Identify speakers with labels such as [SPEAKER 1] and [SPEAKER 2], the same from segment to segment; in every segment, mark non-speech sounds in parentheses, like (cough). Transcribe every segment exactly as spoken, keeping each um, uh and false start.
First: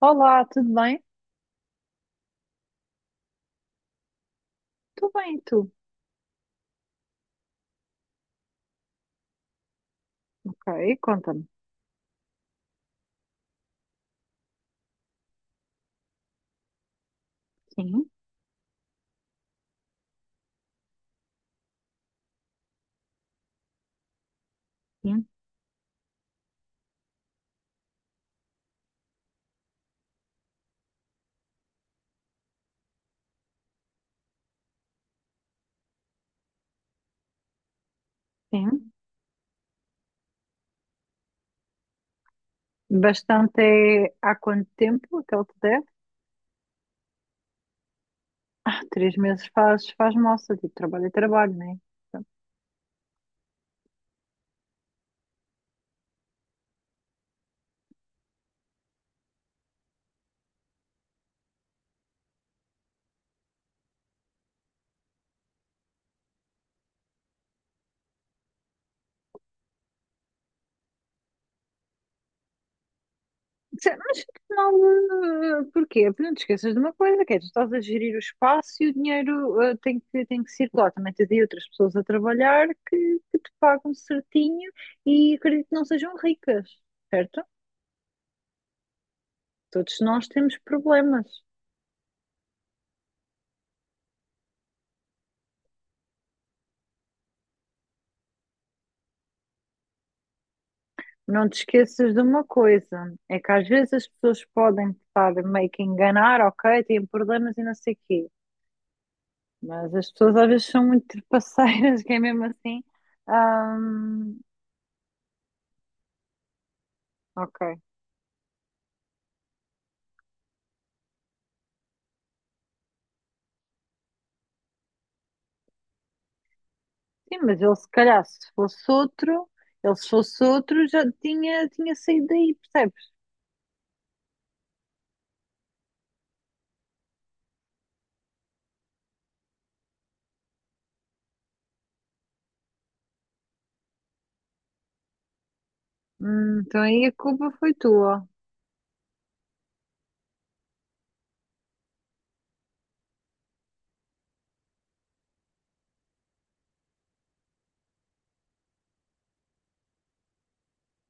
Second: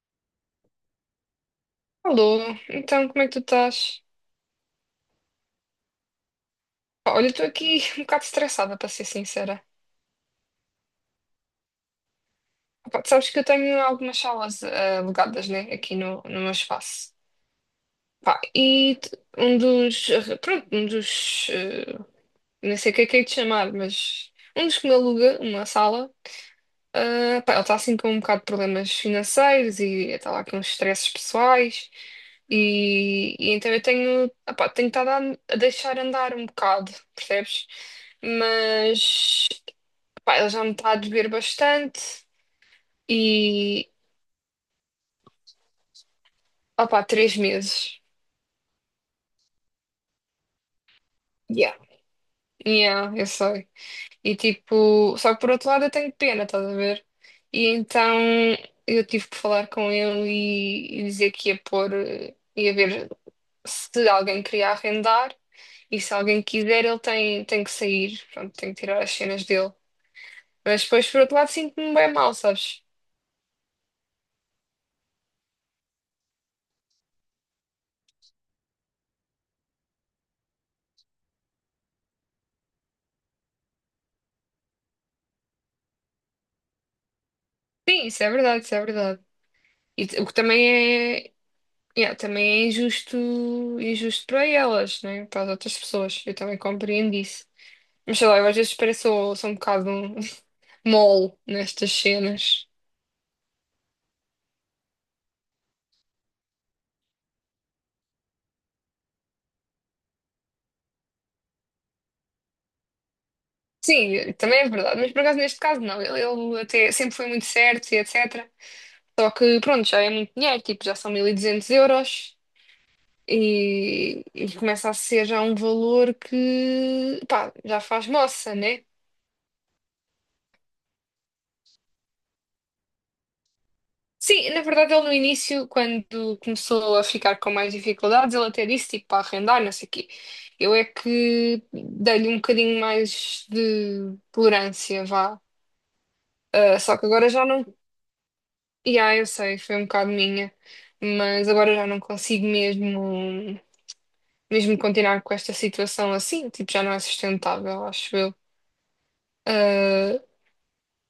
[SPEAKER 1] Olá, tudo bem?
[SPEAKER 2] Alô, então como é que tu estás?
[SPEAKER 1] Tudo bem, e tu?
[SPEAKER 2] Pá, olha, estou aqui (laughs) um bocado estressada, para ser sincera.
[SPEAKER 1] Ok, conta-me.
[SPEAKER 2] Pá, tu sabes que eu tenho algumas salas eh, alugadas, né, aqui no, no meu espaço.
[SPEAKER 1] Sim,
[SPEAKER 2] Pá, e t- um dos, pronto, um dos, eh, não sei o que é que é de chamar, mas um dos que me
[SPEAKER 1] sim,
[SPEAKER 2] aluga uma sala. Ah, pá, ela está assim com um bocado de problemas financeiros e está lá com uns estresses pessoais e, e então eu tenho, ah, pá, tenho estado a, a deixar andar um bocado, percebes?
[SPEAKER 1] sim.
[SPEAKER 2] Mas, pá, ela já me está a beber bastante
[SPEAKER 1] Bastante
[SPEAKER 2] e,
[SPEAKER 1] é há quanto tempo aquele te der?
[SPEAKER 2] ah, pá, três meses.
[SPEAKER 1] Três meses faz, faz moça, tipo, trabalho é trabalho, não é?
[SPEAKER 2] Yeah. Yeah, eu sei. E tipo, só que por outro lado eu tenho pena, estás a ver? E então eu tive que falar com ele e, e dizer que ia pôr, eh, ia ver se alguém queria arrendar, e se alguém quiser, ele tem, tem que sair, pronto, tem que tirar as cenas dele. Mas depois, por outro lado, sinto-me bem mal, sabes?
[SPEAKER 1] Sim, mas afinal, eh, porquê? Porque não te esqueças de uma coisa, que é, tu estás a gerir o espaço e o dinheiro eh, tem que, tem que circular. Também tens aí outras pessoas a trabalhar que, que te pagam certinho e acredito que não sejam ricas, certo?
[SPEAKER 2] Sim, isso é verdade, isso é verdade.
[SPEAKER 1] Todos
[SPEAKER 2] E t- o
[SPEAKER 1] nós
[SPEAKER 2] que
[SPEAKER 1] temos
[SPEAKER 2] também
[SPEAKER 1] problemas.
[SPEAKER 2] é, yeah, também é injusto, injusto para elas, né? Para as outras pessoas. Eu também compreendo isso. Mas sei lá, eu às vezes pareço, sou um bocado (laughs) mole
[SPEAKER 1] Não te
[SPEAKER 2] nestas
[SPEAKER 1] esqueças de uma
[SPEAKER 2] cenas.
[SPEAKER 1] coisa, é que às vezes as pessoas podem estar meio que a enganar, ok, têm problemas e não sei o quê, mas as pessoas às vezes são muito trapaceiras, (laughs) que é mesmo assim.
[SPEAKER 2] Sim,
[SPEAKER 1] ahm,
[SPEAKER 2] também é verdade, mas por acaso neste caso não. Ele, ele até sempre foi muito
[SPEAKER 1] ok.
[SPEAKER 2] certo e e tal. Só que pronto, já é muito dinheiro, tipo, já são mil e duzentos euros e, e começa a ser já um valor que,
[SPEAKER 1] Sim,
[SPEAKER 2] pá,
[SPEAKER 1] mas ele
[SPEAKER 2] já
[SPEAKER 1] se
[SPEAKER 2] faz
[SPEAKER 1] calhar, se
[SPEAKER 2] moça, né?
[SPEAKER 1] fosse outro, ele se fosse outro, já tinha, tinha saído daí, percebes?
[SPEAKER 2] Sim, na verdade ele no início, quando começou a ficar com mais dificuldades, ele até disse, tipo, para arrendar, não sei o quê. Eu é que dei-lhe um bocadinho mais de tolerância, vá.
[SPEAKER 1] Hum,
[SPEAKER 2] Ah,
[SPEAKER 1] então
[SPEAKER 2] só
[SPEAKER 1] aí
[SPEAKER 2] que
[SPEAKER 1] a
[SPEAKER 2] agora já
[SPEAKER 1] culpa
[SPEAKER 2] não...
[SPEAKER 1] foi tua.
[SPEAKER 2] E ah, eu sei, foi um bocado minha, mas agora já não consigo mesmo. mesmo continuar com esta situação assim, tipo, já não é sustentável, acho eu. Ah,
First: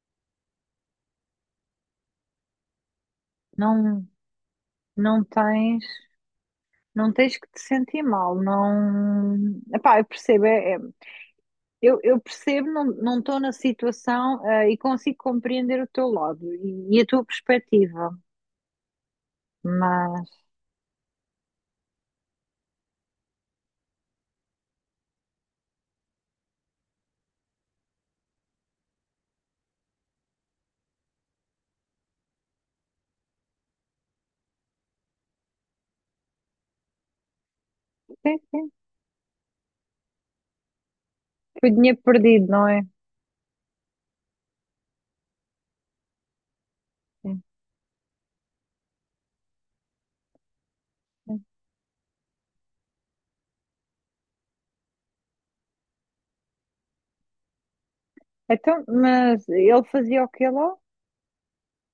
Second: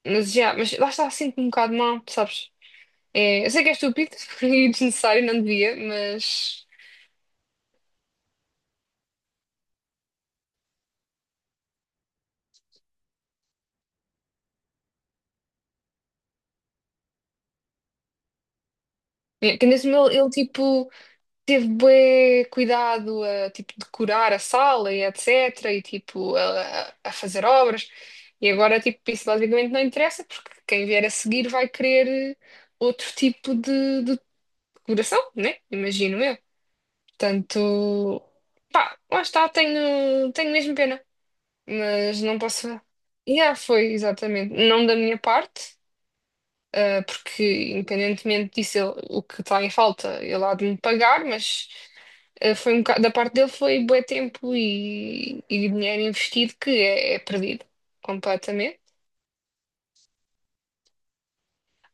[SPEAKER 2] mas já, mas lá está, sinto-me um bocado mal, sabes? É, eu sei que é
[SPEAKER 1] Não,
[SPEAKER 2] estúpido (laughs) e
[SPEAKER 1] não
[SPEAKER 2] desnecessário, não devia,
[SPEAKER 1] tens,
[SPEAKER 2] mas.
[SPEAKER 1] não tens que te sentir mal, não. Epá, eu percebo, é, é- Eu, eu percebo, não não estou na situação, eh, e consigo compreender o teu lado e, e a tua perspectiva,
[SPEAKER 2] É, que nesse meu, ele,
[SPEAKER 1] mas
[SPEAKER 2] tipo, teve bué cuidado a, tipo, decorar a sala e etcétera. E, tipo, a, a fazer obras. E agora, tipo, isso basicamente não interessa, porque quem vier a seguir vai querer outro tipo de, de decoração, né? Imagino eu. Portanto.
[SPEAKER 1] sim, sim,
[SPEAKER 2] Lá está, tenho, tenho mesmo pena,
[SPEAKER 1] foi dinheiro
[SPEAKER 2] mas não
[SPEAKER 1] perdido,
[SPEAKER 2] posso.
[SPEAKER 1] não é?
[SPEAKER 2] Yeah, foi exatamente. Não da minha parte, ah,
[SPEAKER 1] Sim,
[SPEAKER 2] porque independentemente disso, ele- o que está em falta, ele há de me pagar,
[SPEAKER 1] sim.
[SPEAKER 2] mas ah, foi um bocado, da parte dele foi bué tempo e, e dinheiro investido que é, é perdido completamente.
[SPEAKER 1] Então, mas ele fazia o quê lá?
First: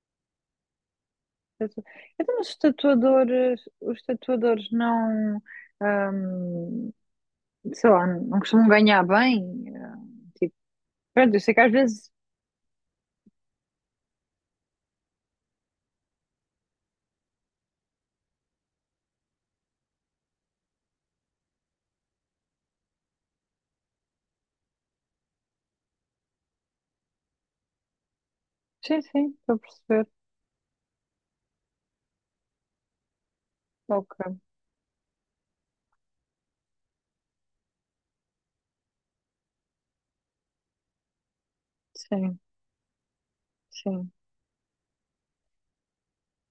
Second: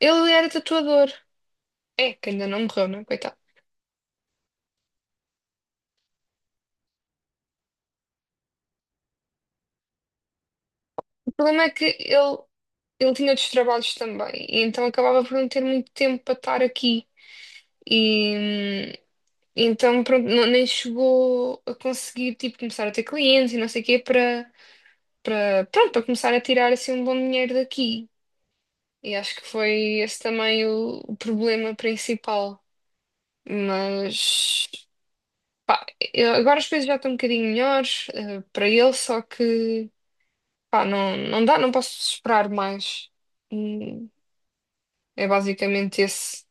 [SPEAKER 2] Ele era tatuador,
[SPEAKER 1] Tatu-.
[SPEAKER 2] é, que
[SPEAKER 1] Então,
[SPEAKER 2] ainda
[SPEAKER 1] os
[SPEAKER 2] não morreu, não é? Coitado.
[SPEAKER 1] tatuadores, os tatuadores não, ahm, sei lá, não costumam ganhar bem. eh, Tipo,
[SPEAKER 2] O
[SPEAKER 1] pronto, eu sei que
[SPEAKER 2] problema
[SPEAKER 1] às
[SPEAKER 2] é que
[SPEAKER 1] vezes.
[SPEAKER 2] ele, ele tinha outros trabalhos também, e então acabava por não ter muito tempo para estar aqui. E hum, então, pronto, não- nem chegou a conseguir, tipo, começar a ter clientes e não sei o quê para, para, pronto, para começar a tirar, assim, um bom dinheiro daqui.
[SPEAKER 1] Sim,
[SPEAKER 2] E
[SPEAKER 1] sim,
[SPEAKER 2] acho que
[SPEAKER 1] estou a
[SPEAKER 2] foi
[SPEAKER 1] perceber.
[SPEAKER 2] esse também o, o problema principal.
[SPEAKER 1] Ok,
[SPEAKER 2] Mas, pá, eu- agora as coisas já estão um bocadinho melhores, eh, para ele, só que, pá, não, não dá, não posso
[SPEAKER 1] sim,
[SPEAKER 2] esperar mais. Hum,
[SPEAKER 1] sim.
[SPEAKER 2] É basicamente esse,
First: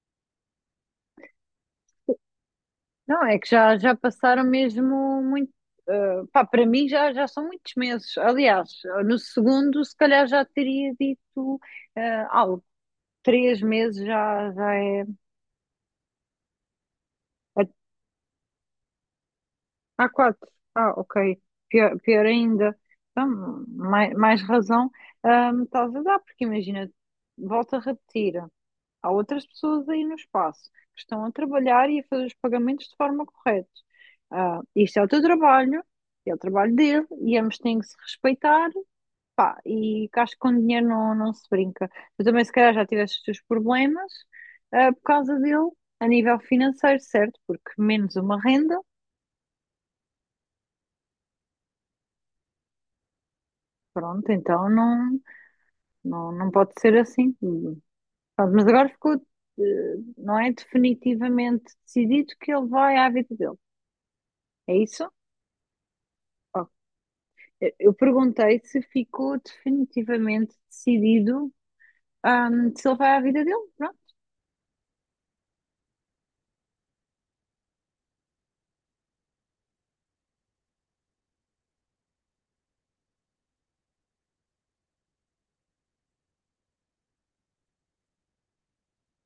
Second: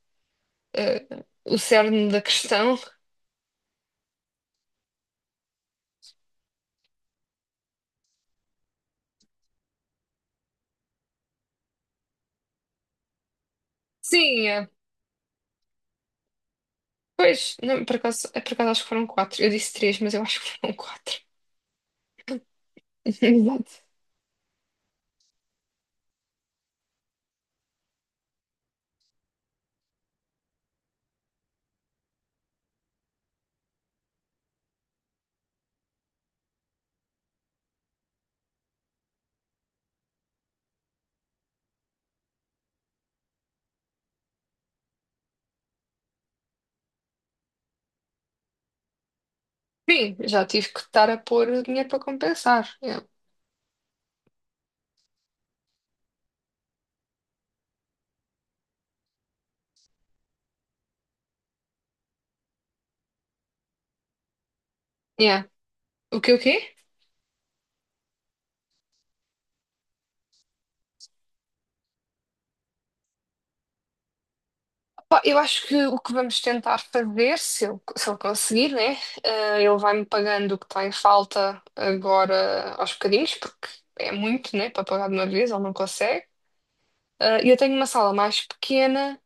[SPEAKER 2] eh, o cerne da questão.
[SPEAKER 1] Não, é que já, já passaram mesmo muito. Eh, pá, para mim já, já são muitos meses. Aliás, no segundo, se calhar já teria dito eh, algo. Três meses já,
[SPEAKER 2] Sim,
[SPEAKER 1] já é.
[SPEAKER 2] pois, não, por acaso, é, por acaso acho que foram quatro. Eu disse três,
[SPEAKER 1] Há
[SPEAKER 2] mas eu acho
[SPEAKER 1] quatro.
[SPEAKER 2] que foram
[SPEAKER 1] Ah,
[SPEAKER 2] quatro.
[SPEAKER 1] ok. Pior, pior ainda.
[SPEAKER 2] (laughs)
[SPEAKER 1] Então,
[SPEAKER 2] Exato.
[SPEAKER 1] mais, mais razão, ah, me estás a dar, porque imagina, volto a repetir. Há outras pessoas aí no espaço que estão a trabalhar e a fazer os pagamentos de forma correta. Ah, isto é o teu trabalho, é o trabalho dele, e ambos têm que se respeitar, pá, e que acho que com dinheiro não, não se brinca. Tu também, se calhar, já tiveste os teus problemas, ah, por causa dele, a nível financeiro, certo? Porque menos uma renda,
[SPEAKER 2] Sim, já tive que estar a pôr dinheiro para compensar. Yeah.
[SPEAKER 1] pronto, então não, não, não, pode ser assim. Pronto, mas agora ficou, eh, não é definitivamente decidido que ele vai à vida dele. É isso?
[SPEAKER 2] Yeah. O que o quê?
[SPEAKER 1] Eu eu perguntei se ficou definitivamente decidido, ahm, se ele vai à vida dele. Pronto.
[SPEAKER 2] Pá, eu acho que o que vamos tentar fazer, se eu, se eu conseguir, né? eh, ele vai-me pagando o que está em falta agora aos bocadinhos, porque é muito, né? Para pagar de uma vez, ele não consegue. Eh, E eu tenho uma sala mais pequena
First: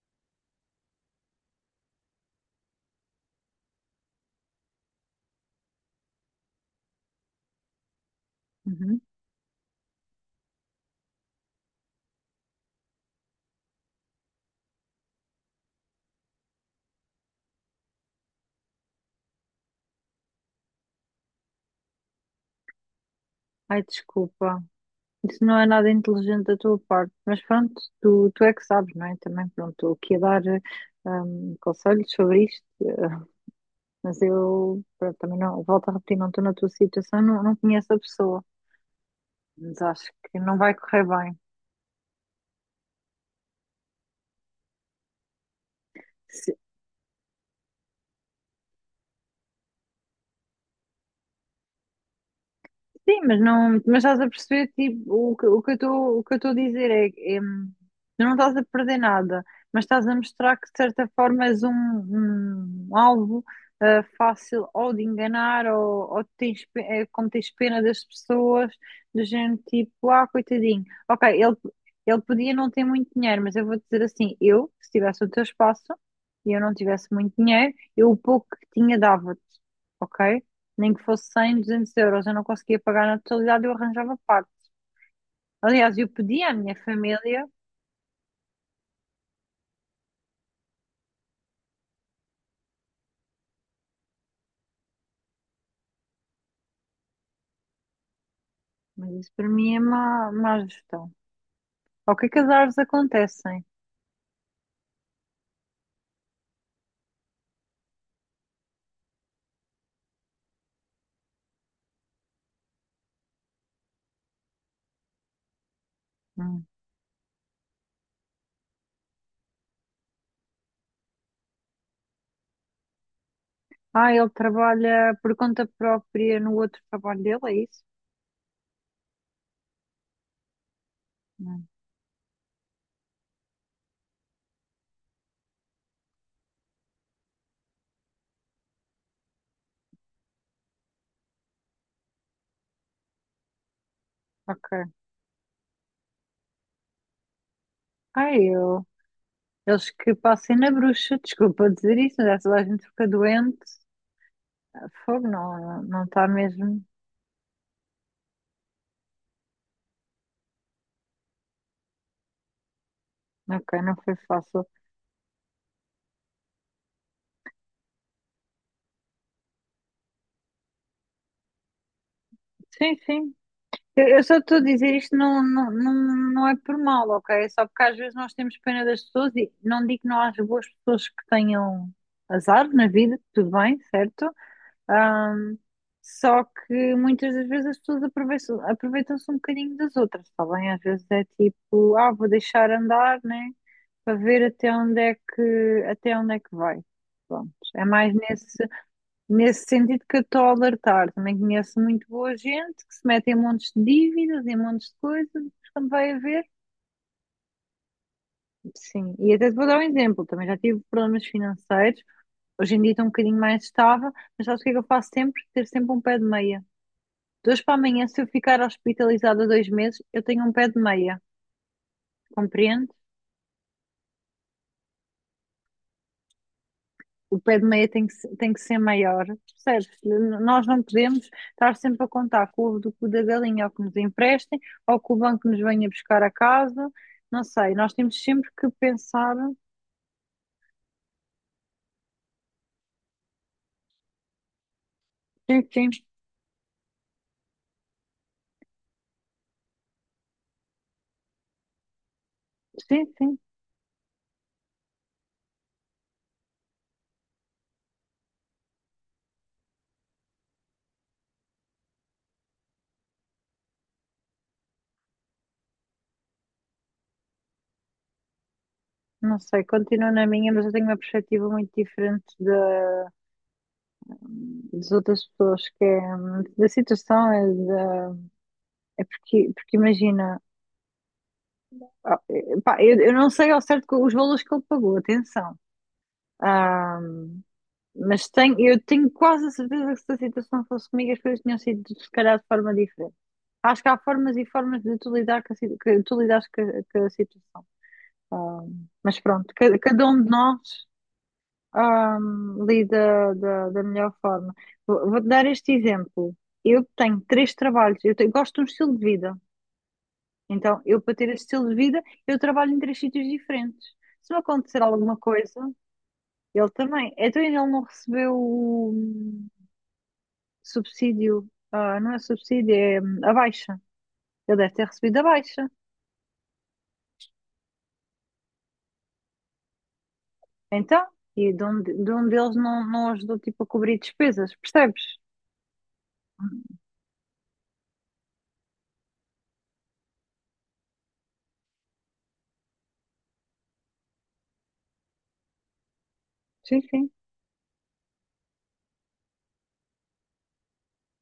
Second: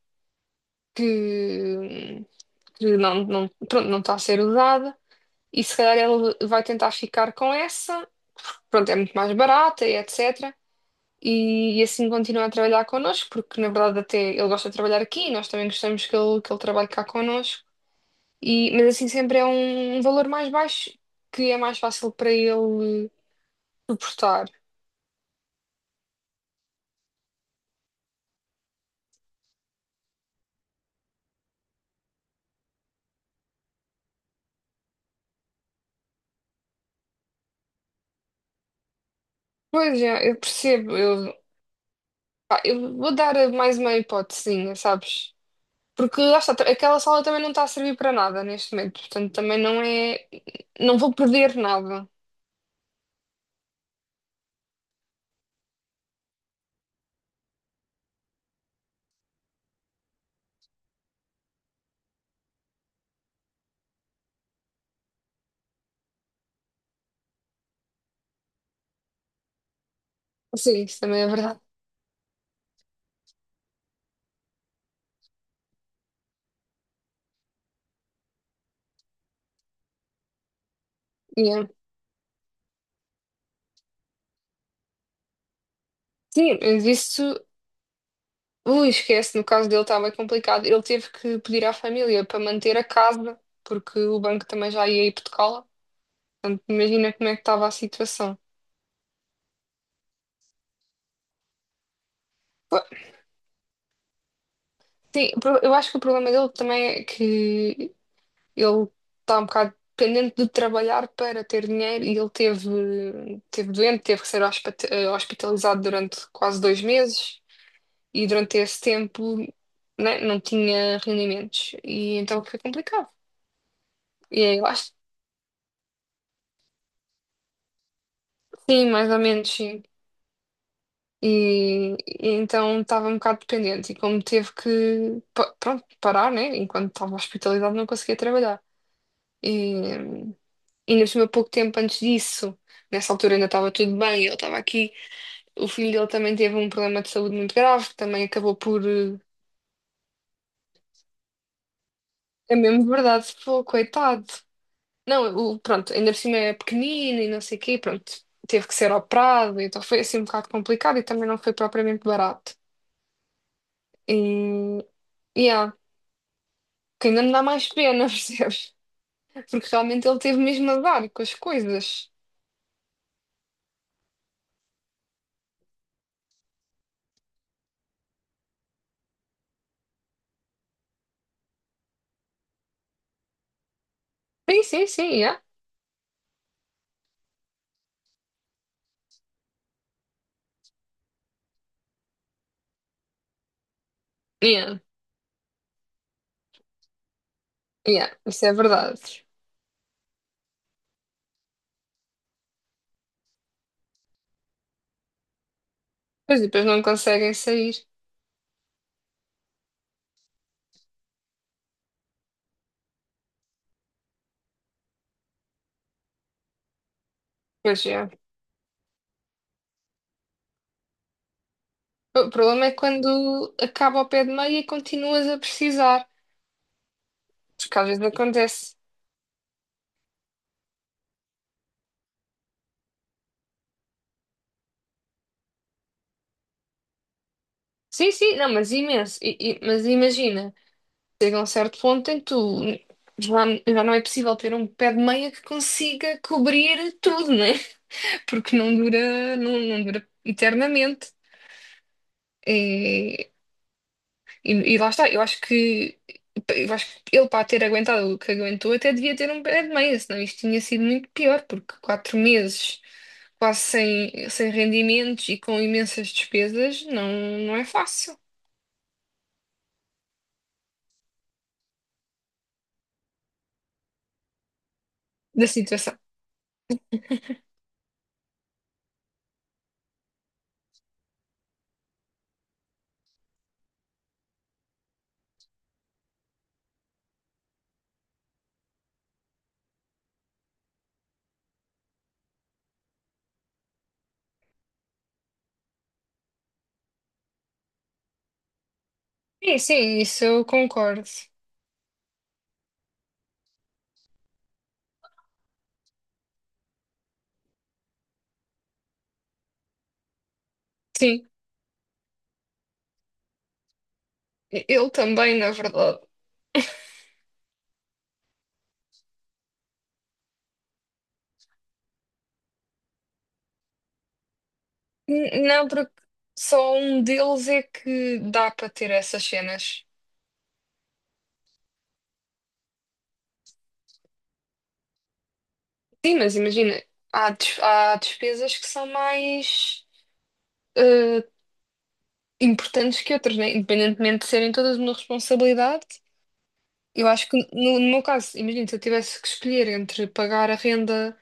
[SPEAKER 2] que, que não, não, pronto, não está a ser usada. E se calhar ele vai tentar ficar com essa, pronto, é
[SPEAKER 1] Uhum.
[SPEAKER 2] muito mais barata e etcétera. E, e assim continua a trabalhar connosco, porque na verdade até ele gosta de trabalhar aqui e nós também gostamos que ele, que ele trabalhe cá connosco. E, mas assim sempre é um, um valor mais baixo que é mais fácil para ele
[SPEAKER 1] Ai,
[SPEAKER 2] suportar.
[SPEAKER 1] desculpa. Isso não é nada inteligente da tua parte, mas pronto, tu, tu é que sabes, não é? Também, pronto, estou aqui a dar eh, ahm, conselhos sobre isto, mas eu, pronto, também não, volto a repetir, não estou na tua situação, não, não conheço a pessoa, mas
[SPEAKER 2] Pois
[SPEAKER 1] acho
[SPEAKER 2] é, eu
[SPEAKER 1] que não vai
[SPEAKER 2] percebo,
[SPEAKER 1] correr
[SPEAKER 2] eu,
[SPEAKER 1] bem.
[SPEAKER 2] pá, eu vou dar mais uma hipotesinha, sabes? Porque lá está, aquela sala também não está a servir para nada neste momento, portanto também não é, não vou perder nada.
[SPEAKER 1] Sim, mas não, mas estás a perceber, tipo, o que, o que eu estou, o que eu estou a dizer é, que, hum, tu não estás a perder nada, mas estás a mostrar que de certa forma és um, um alvo ah, fácil ou de enganar ou, ou tens, pe- eh, como tens pena das pessoas, do género tipo, ah, coitadinho.
[SPEAKER 2] Sim, isso também
[SPEAKER 1] Ok,
[SPEAKER 2] é
[SPEAKER 1] ele,
[SPEAKER 2] verdade.
[SPEAKER 1] ele podia não ter muito dinheiro, mas eu vou dizer assim, eu, se tivesse o teu espaço e eu não tivesse muito dinheiro, eu o pouco que tinha dava-te, ok? Nem que fosse cem,
[SPEAKER 2] Yeah.
[SPEAKER 1] duzentos euros, eu não conseguia pagar na totalidade, eu arranjava parte. Aliás, eu pedi à
[SPEAKER 2] Sim,
[SPEAKER 1] minha
[SPEAKER 2] mas isso,
[SPEAKER 1] família,
[SPEAKER 2] ui, esquece, no caso dele estava complicado. Ele teve que pedir à família para manter a casa, porque o banco também já ia hipotecá-la. Portanto, imagina como é que estava a situação.
[SPEAKER 1] mas isso para mim é má, má gestão. Ao que é que as árvores
[SPEAKER 2] Pô,
[SPEAKER 1] acontecem?
[SPEAKER 2] sim, o pro- eu acho que o problema dele também é que ele está um bocado dependente de trabalhar para ter dinheiro e ele teve, teve doente, teve que ser hospita- eh, hospitalizado durante quase
[SPEAKER 1] Hum.
[SPEAKER 2] dois meses. E durante esse tempo, né, não tinha rendimentos e então foi complicado.
[SPEAKER 1] Ah, ele
[SPEAKER 2] E aí lá, est-
[SPEAKER 1] trabalha por conta própria no outro trabalho dele, é isso?
[SPEAKER 2] sim, mais ou menos, sim. E,
[SPEAKER 1] Hum,
[SPEAKER 2] e então estava um bocado dependente e como teve que, pa- pronto, parar, né, enquanto estava hospitalizado não conseguia trabalhar. E, e nesse meu pouco tempo antes disso, nessa altura ainda estava tudo bem, ele estava
[SPEAKER 1] ok.
[SPEAKER 2] aqui, o filho dele também teve um problema de saúde muito grave, que também
[SPEAKER 1] Ah,
[SPEAKER 2] acabou por...
[SPEAKER 1] eu.
[SPEAKER 2] eh,
[SPEAKER 1] Eles que passem na bruxa, desculpa dizer isso, mas essa
[SPEAKER 2] É
[SPEAKER 1] a gente
[SPEAKER 2] mesmo
[SPEAKER 1] fica
[SPEAKER 2] verdade,
[SPEAKER 1] doente.
[SPEAKER 2] pô, coitado.
[SPEAKER 1] Ah, fogo,
[SPEAKER 2] Não, o,
[SPEAKER 1] não,
[SPEAKER 2] pronto,
[SPEAKER 1] não
[SPEAKER 2] ainda por
[SPEAKER 1] está
[SPEAKER 2] cima é
[SPEAKER 1] mesmo.
[SPEAKER 2] pequenino e não sei o quê, pronto, teve que ser operado, então foi assim um bocado complicado e também não foi propriamente barato.
[SPEAKER 1] Ok, não foi fácil.
[SPEAKER 2] E, e há, que ainda me dá mais pena, (laughs) percebes? Porque realmente ele teve mesmo a dar com as coisas.
[SPEAKER 1] Sim, sim. Eu eu só estou a dizer isto não, não, não, não é por mal, ok? É só porque às vezes nós temos pena das pessoas e não digo que não haja boas pessoas que tenham azar na vida, tudo bem, certo?
[SPEAKER 2] Sim, sim, sim, yeah.
[SPEAKER 1] Ahm, Só que muitas das vezes as pessoas aproveitam- aproveitam-se um bocadinho das outras, está bem? Às vezes é tipo, ah, vou deixar andar, né? Para ver até
[SPEAKER 2] Yeah,
[SPEAKER 1] onde é que, até onde é que vai. Pronto, é mais
[SPEAKER 2] yeah, isso é
[SPEAKER 1] nesse.
[SPEAKER 2] verdade.
[SPEAKER 1] Nesse sentido que eu estou a alertar, também conheço muito boa gente que se mete em montes de dívidas, em montes de coisas, mas quando vai a
[SPEAKER 2] Pois
[SPEAKER 1] ver,
[SPEAKER 2] e depois não conseguem sair.
[SPEAKER 1] sim. E até te vou dar um exemplo, também já tive problemas financeiros, hoje em dia estou um bocadinho mais estável, mas sabes o que é que eu faço sempre? Ter sempre um pé de meia. De hoje para
[SPEAKER 2] Pois
[SPEAKER 1] amanhã,
[SPEAKER 2] é.
[SPEAKER 1] se eu ficar hospitalizada dois meses, eu tenho um pé de meia,
[SPEAKER 2] O problema é
[SPEAKER 1] compreende?
[SPEAKER 2] quando acaba ao pé de meia e continuas a precisar,
[SPEAKER 1] O pé de
[SPEAKER 2] porque
[SPEAKER 1] meia
[SPEAKER 2] às vezes
[SPEAKER 1] tem que, se- tem que
[SPEAKER 2] acontece.
[SPEAKER 1] ser maior, percebes? N- Nós não podemos estar sempre a contar com o ovo do cu da galinha, ou que nos emprestem, ou que o banco nos venha buscar a casa, não sei, nós
[SPEAKER 2] Sim,
[SPEAKER 1] temos
[SPEAKER 2] sim,
[SPEAKER 1] sempre
[SPEAKER 2] não,
[SPEAKER 1] que
[SPEAKER 2] mas imenso,
[SPEAKER 1] pensar,
[SPEAKER 2] e e mas imagina. Chega a um certo ponto em que tu já, já não é possível ter um pé de meia que
[SPEAKER 1] sim, sim,
[SPEAKER 2] consiga cobrir tudo, né? (laughs) Porque não dura, não, não dura eternamente.
[SPEAKER 1] sim,
[SPEAKER 2] É,
[SPEAKER 1] sim,
[SPEAKER 2] e, e lá está, eu acho que eu acho que ele para ter aguentado o que aguentou até devia ter um pé de meia, senão isto tinha sido muito pior, porque quatro meses quase sem, sem rendimentos e com imensas despesas não, não é fácil
[SPEAKER 1] não sei, continuo na minha, mas eu tenho uma perspectiva muito diferente da, das outras
[SPEAKER 2] da
[SPEAKER 1] pessoas, que
[SPEAKER 2] situação.
[SPEAKER 1] é hum, da situação, é, da- é porque, porque imagina, ah, eh, pá, eu, eu não sei ao certo co- os valores que ele pagou, atenção. Ah, mas tenho, eu tenho quase a certeza que se a situação fosse comigo, as coisas tinham sido, se calhar, de forma diferente. Acho que há formas e formas de tu lidar com a, si- que tu lidares com a, com a situação. Ah, mas pronto,
[SPEAKER 2] Sim,
[SPEAKER 1] ca-
[SPEAKER 2] sim,
[SPEAKER 1] cada um
[SPEAKER 2] isso
[SPEAKER 1] de
[SPEAKER 2] eu
[SPEAKER 1] nós,
[SPEAKER 2] concordo.
[SPEAKER 1] ah, lida da, da melhor forma. Vou- Vou-te dar este exemplo. Eu tenho três trabalhos, eu tenho- gosto de um estilo de vida. Então, eu para
[SPEAKER 2] Sim,
[SPEAKER 1] ter esse estilo de vida, eu trabalho em três sítios diferentes. Se me acontecer
[SPEAKER 2] eu
[SPEAKER 1] alguma
[SPEAKER 2] também, na
[SPEAKER 1] coisa,
[SPEAKER 2] verdade.
[SPEAKER 1] ele também. Então, ele não recebeu subsídio, ah, não é subsídio, é hum, a baixa. Ele deve ter recebido a
[SPEAKER 2] N- Não,
[SPEAKER 1] baixa.
[SPEAKER 2] porque só um deles é que dá para ter essas cenas.
[SPEAKER 1] Então, e de um, de um deles não, não, ajudou tipo a cobrir despesas, percebes?
[SPEAKER 2] Sim, mas imagina, há, des- há despesas que são mais eh, importantes que outras, né? Independentemente de serem todas uma responsabilidade.
[SPEAKER 1] Sim,
[SPEAKER 2] Eu
[SPEAKER 1] sim.
[SPEAKER 2] acho que no, no meu caso, imagina, se eu tivesse que escolher entre pagar a renda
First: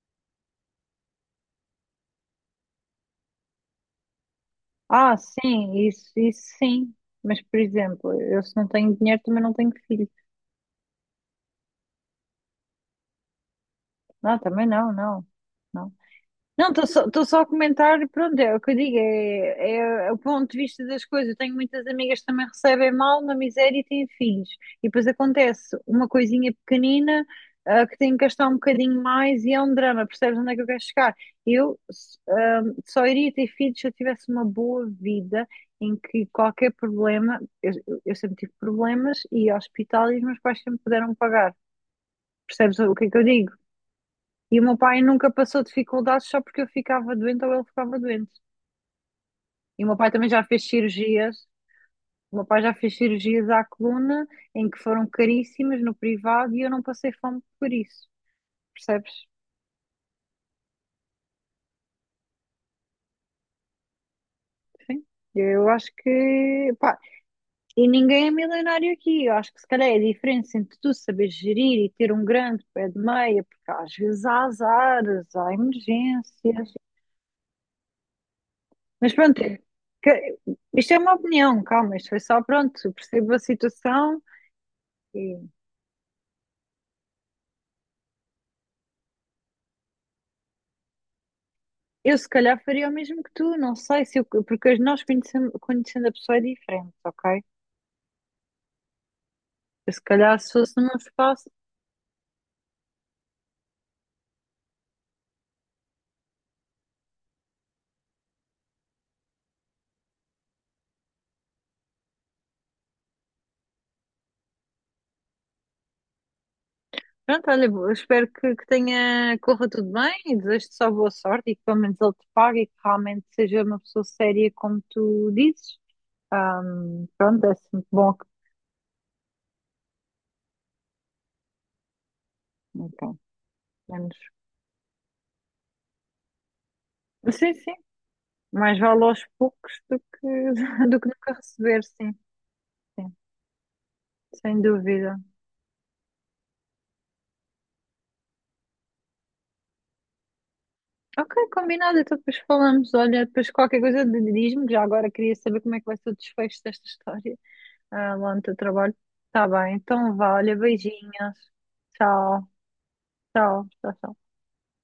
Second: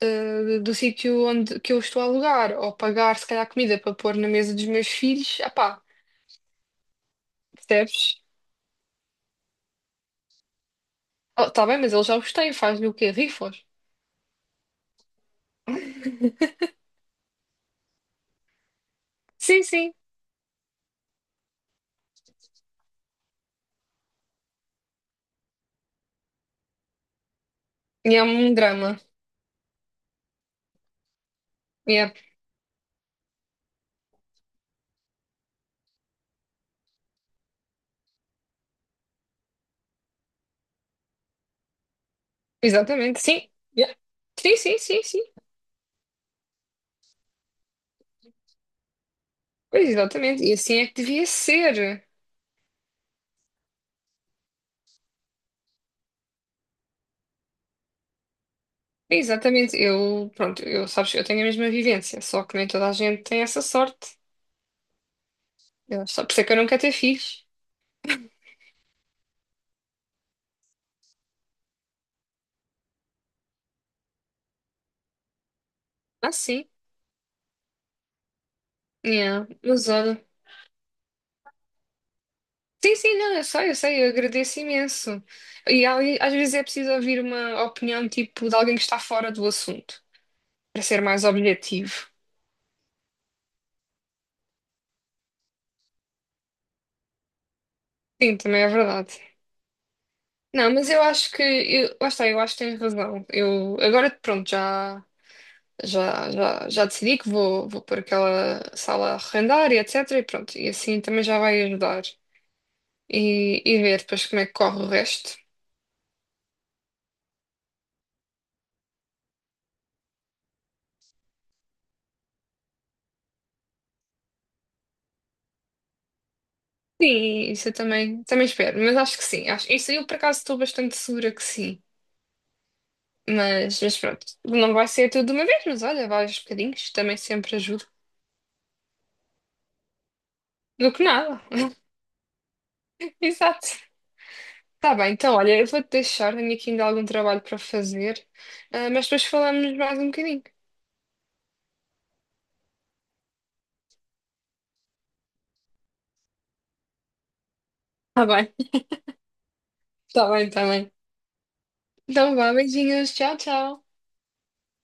[SPEAKER 2] eh, do sítio onde que eu estou a alugar ou pagar, se calhar, comida para pôr na mesa dos meus
[SPEAKER 1] Ah,
[SPEAKER 2] filhos, ah, pá,
[SPEAKER 1] sim, isso, isso sim. Mas, por exemplo,
[SPEAKER 2] percebes?
[SPEAKER 1] eu se não tenho dinheiro também não tenho filho.
[SPEAKER 2] Oh, tá bem, mas eles já os têm, faz-lhe o quê? Rifos?
[SPEAKER 1] Não, também não, não. Não. Não, estou só, tô só a comentar, pronto, é o que eu digo,
[SPEAKER 2] Sim, sim.
[SPEAKER 1] é, é o ponto de vista das coisas. Eu tenho muitas amigas que também recebem mal na miséria e têm filhos. E depois acontece uma coisinha pequenina, ah, que tem
[SPEAKER 2] E
[SPEAKER 1] que
[SPEAKER 2] é
[SPEAKER 1] gastar um
[SPEAKER 2] um drama.
[SPEAKER 1] bocadinho mais e é um drama, percebes onde é que eu quero chegar? Eu, s- ah, só iria ter filhos se eu tivesse uma boa vida em que qualquer problema, eu, eu sempre tive problemas e hospital e os meus pais sempre puderam pagar. Percebes o que é que
[SPEAKER 2] Exatamente,
[SPEAKER 1] eu
[SPEAKER 2] sim.
[SPEAKER 1] digo?
[SPEAKER 2] Yeah. Sim,
[SPEAKER 1] E o meu
[SPEAKER 2] sim,
[SPEAKER 1] pai
[SPEAKER 2] sim, sim.
[SPEAKER 1] nunca passou dificuldades só porque eu ficava doente ou ele ficava doente. E o
[SPEAKER 2] Pois,
[SPEAKER 1] meu pai também já
[SPEAKER 2] exatamente. E
[SPEAKER 1] fez
[SPEAKER 2] assim é que devia
[SPEAKER 1] cirurgias.
[SPEAKER 2] ser.
[SPEAKER 1] O meu pai já fez cirurgias à coluna em que foram caríssimas no privado e eu não passei fome por isso. Percebes?
[SPEAKER 2] Exatamente. Eu, pronto, eu, sabes, eu tenho a mesma vivência, só que nem toda a gente tem essa sorte.
[SPEAKER 1] Sim. Eu acho
[SPEAKER 2] Eu, só por isso é que eu não
[SPEAKER 1] que,
[SPEAKER 2] quero ter
[SPEAKER 1] pá,
[SPEAKER 2] filhos.
[SPEAKER 1] e ninguém é milionário aqui. Eu acho que se calhar é a diferença entre tu saber gerir e ter um grande pé de meia, porque às vezes há azares, há
[SPEAKER 2] Ah, sim.
[SPEAKER 1] emergências. Mas pronto,
[SPEAKER 2] Yeah.
[SPEAKER 1] é
[SPEAKER 2] Mas olha.
[SPEAKER 1] que- isto é uma opinião, calma, isto foi só pronto, eu
[SPEAKER 2] Sim, sim,
[SPEAKER 1] percebo
[SPEAKER 2] não,
[SPEAKER 1] a
[SPEAKER 2] eu sei, eu sei, eu
[SPEAKER 1] situação.
[SPEAKER 2] agradeço imenso.
[SPEAKER 1] Sim.
[SPEAKER 2] E ali, às vezes é preciso ouvir uma opinião, tipo, de alguém que está fora do assunto, para ser mais objetivo.
[SPEAKER 1] Eu se calhar faria o mesmo que tu, não sei se eu, porque nós conhecendo, conhecendo a pessoa é diferente, ok?
[SPEAKER 2] Sim, também é verdade.
[SPEAKER 1] Eu se calhar se
[SPEAKER 2] Não,
[SPEAKER 1] fosse
[SPEAKER 2] mas
[SPEAKER 1] num
[SPEAKER 2] eu acho que,
[SPEAKER 1] espaço,
[SPEAKER 2] eu, lá está, eu acho que tens razão. Eu, agora, pronto, já. já, já, já decidi que vou, vou pôr aquela sala a arrendar e e tal. E pronto, e assim também já vai ajudar. E, e ver depois como é que corre o resto.
[SPEAKER 1] pronto, olha, eu espero que, que tenha, corra tudo bem e desejo-te só boa sorte e que pelo menos ele te pague e que realmente seja uma pessoa séria como tu dizes. Ahm, pronto,
[SPEAKER 2] Sim,
[SPEAKER 1] é
[SPEAKER 2] isso eu
[SPEAKER 1] sempre bom
[SPEAKER 2] também,
[SPEAKER 1] que,
[SPEAKER 2] também espero, mas acho que sim. Acho, isso eu por acaso estou bastante segura que sim.
[SPEAKER 1] então,
[SPEAKER 2] Mas, mas
[SPEAKER 1] menos.
[SPEAKER 2] pronto, não vai ser tudo de uma vez, mas olha, vários bocadinhos também
[SPEAKER 1] Sim,
[SPEAKER 2] sempre
[SPEAKER 1] sim,
[SPEAKER 2] ajuda.
[SPEAKER 1] mais vale aos poucos do que, (laughs)
[SPEAKER 2] Do
[SPEAKER 1] do
[SPEAKER 2] que
[SPEAKER 1] que nunca
[SPEAKER 2] nada.
[SPEAKER 1] receber, sim, sim,
[SPEAKER 2] (laughs) Exato.
[SPEAKER 1] sem
[SPEAKER 2] Tá bem,
[SPEAKER 1] dúvida.
[SPEAKER 2] então olha, eu vou-te deixar, tenho aqui ainda algum trabalho para fazer, ah, mas depois falamos mais um bocadinho.
[SPEAKER 1] Ok, combinado. Então depois falamos. Olha, depois qualquer coisa de- diz-me. Já agora queria saber como é que vai ser o desfecho desta história, ah,
[SPEAKER 2] Tá
[SPEAKER 1] lá no
[SPEAKER 2] bem,
[SPEAKER 1] teu trabalho. Tá bem, então
[SPEAKER 2] tá
[SPEAKER 1] vá.
[SPEAKER 2] bem,
[SPEAKER 1] Olha,
[SPEAKER 2] tá bem.
[SPEAKER 1] beijinhos.
[SPEAKER 2] Então,
[SPEAKER 1] Tchau,
[SPEAKER 2] vá, beijinhos. Tchau,
[SPEAKER 1] tchau,
[SPEAKER 2] tchau.
[SPEAKER 1] tchau. Tchau.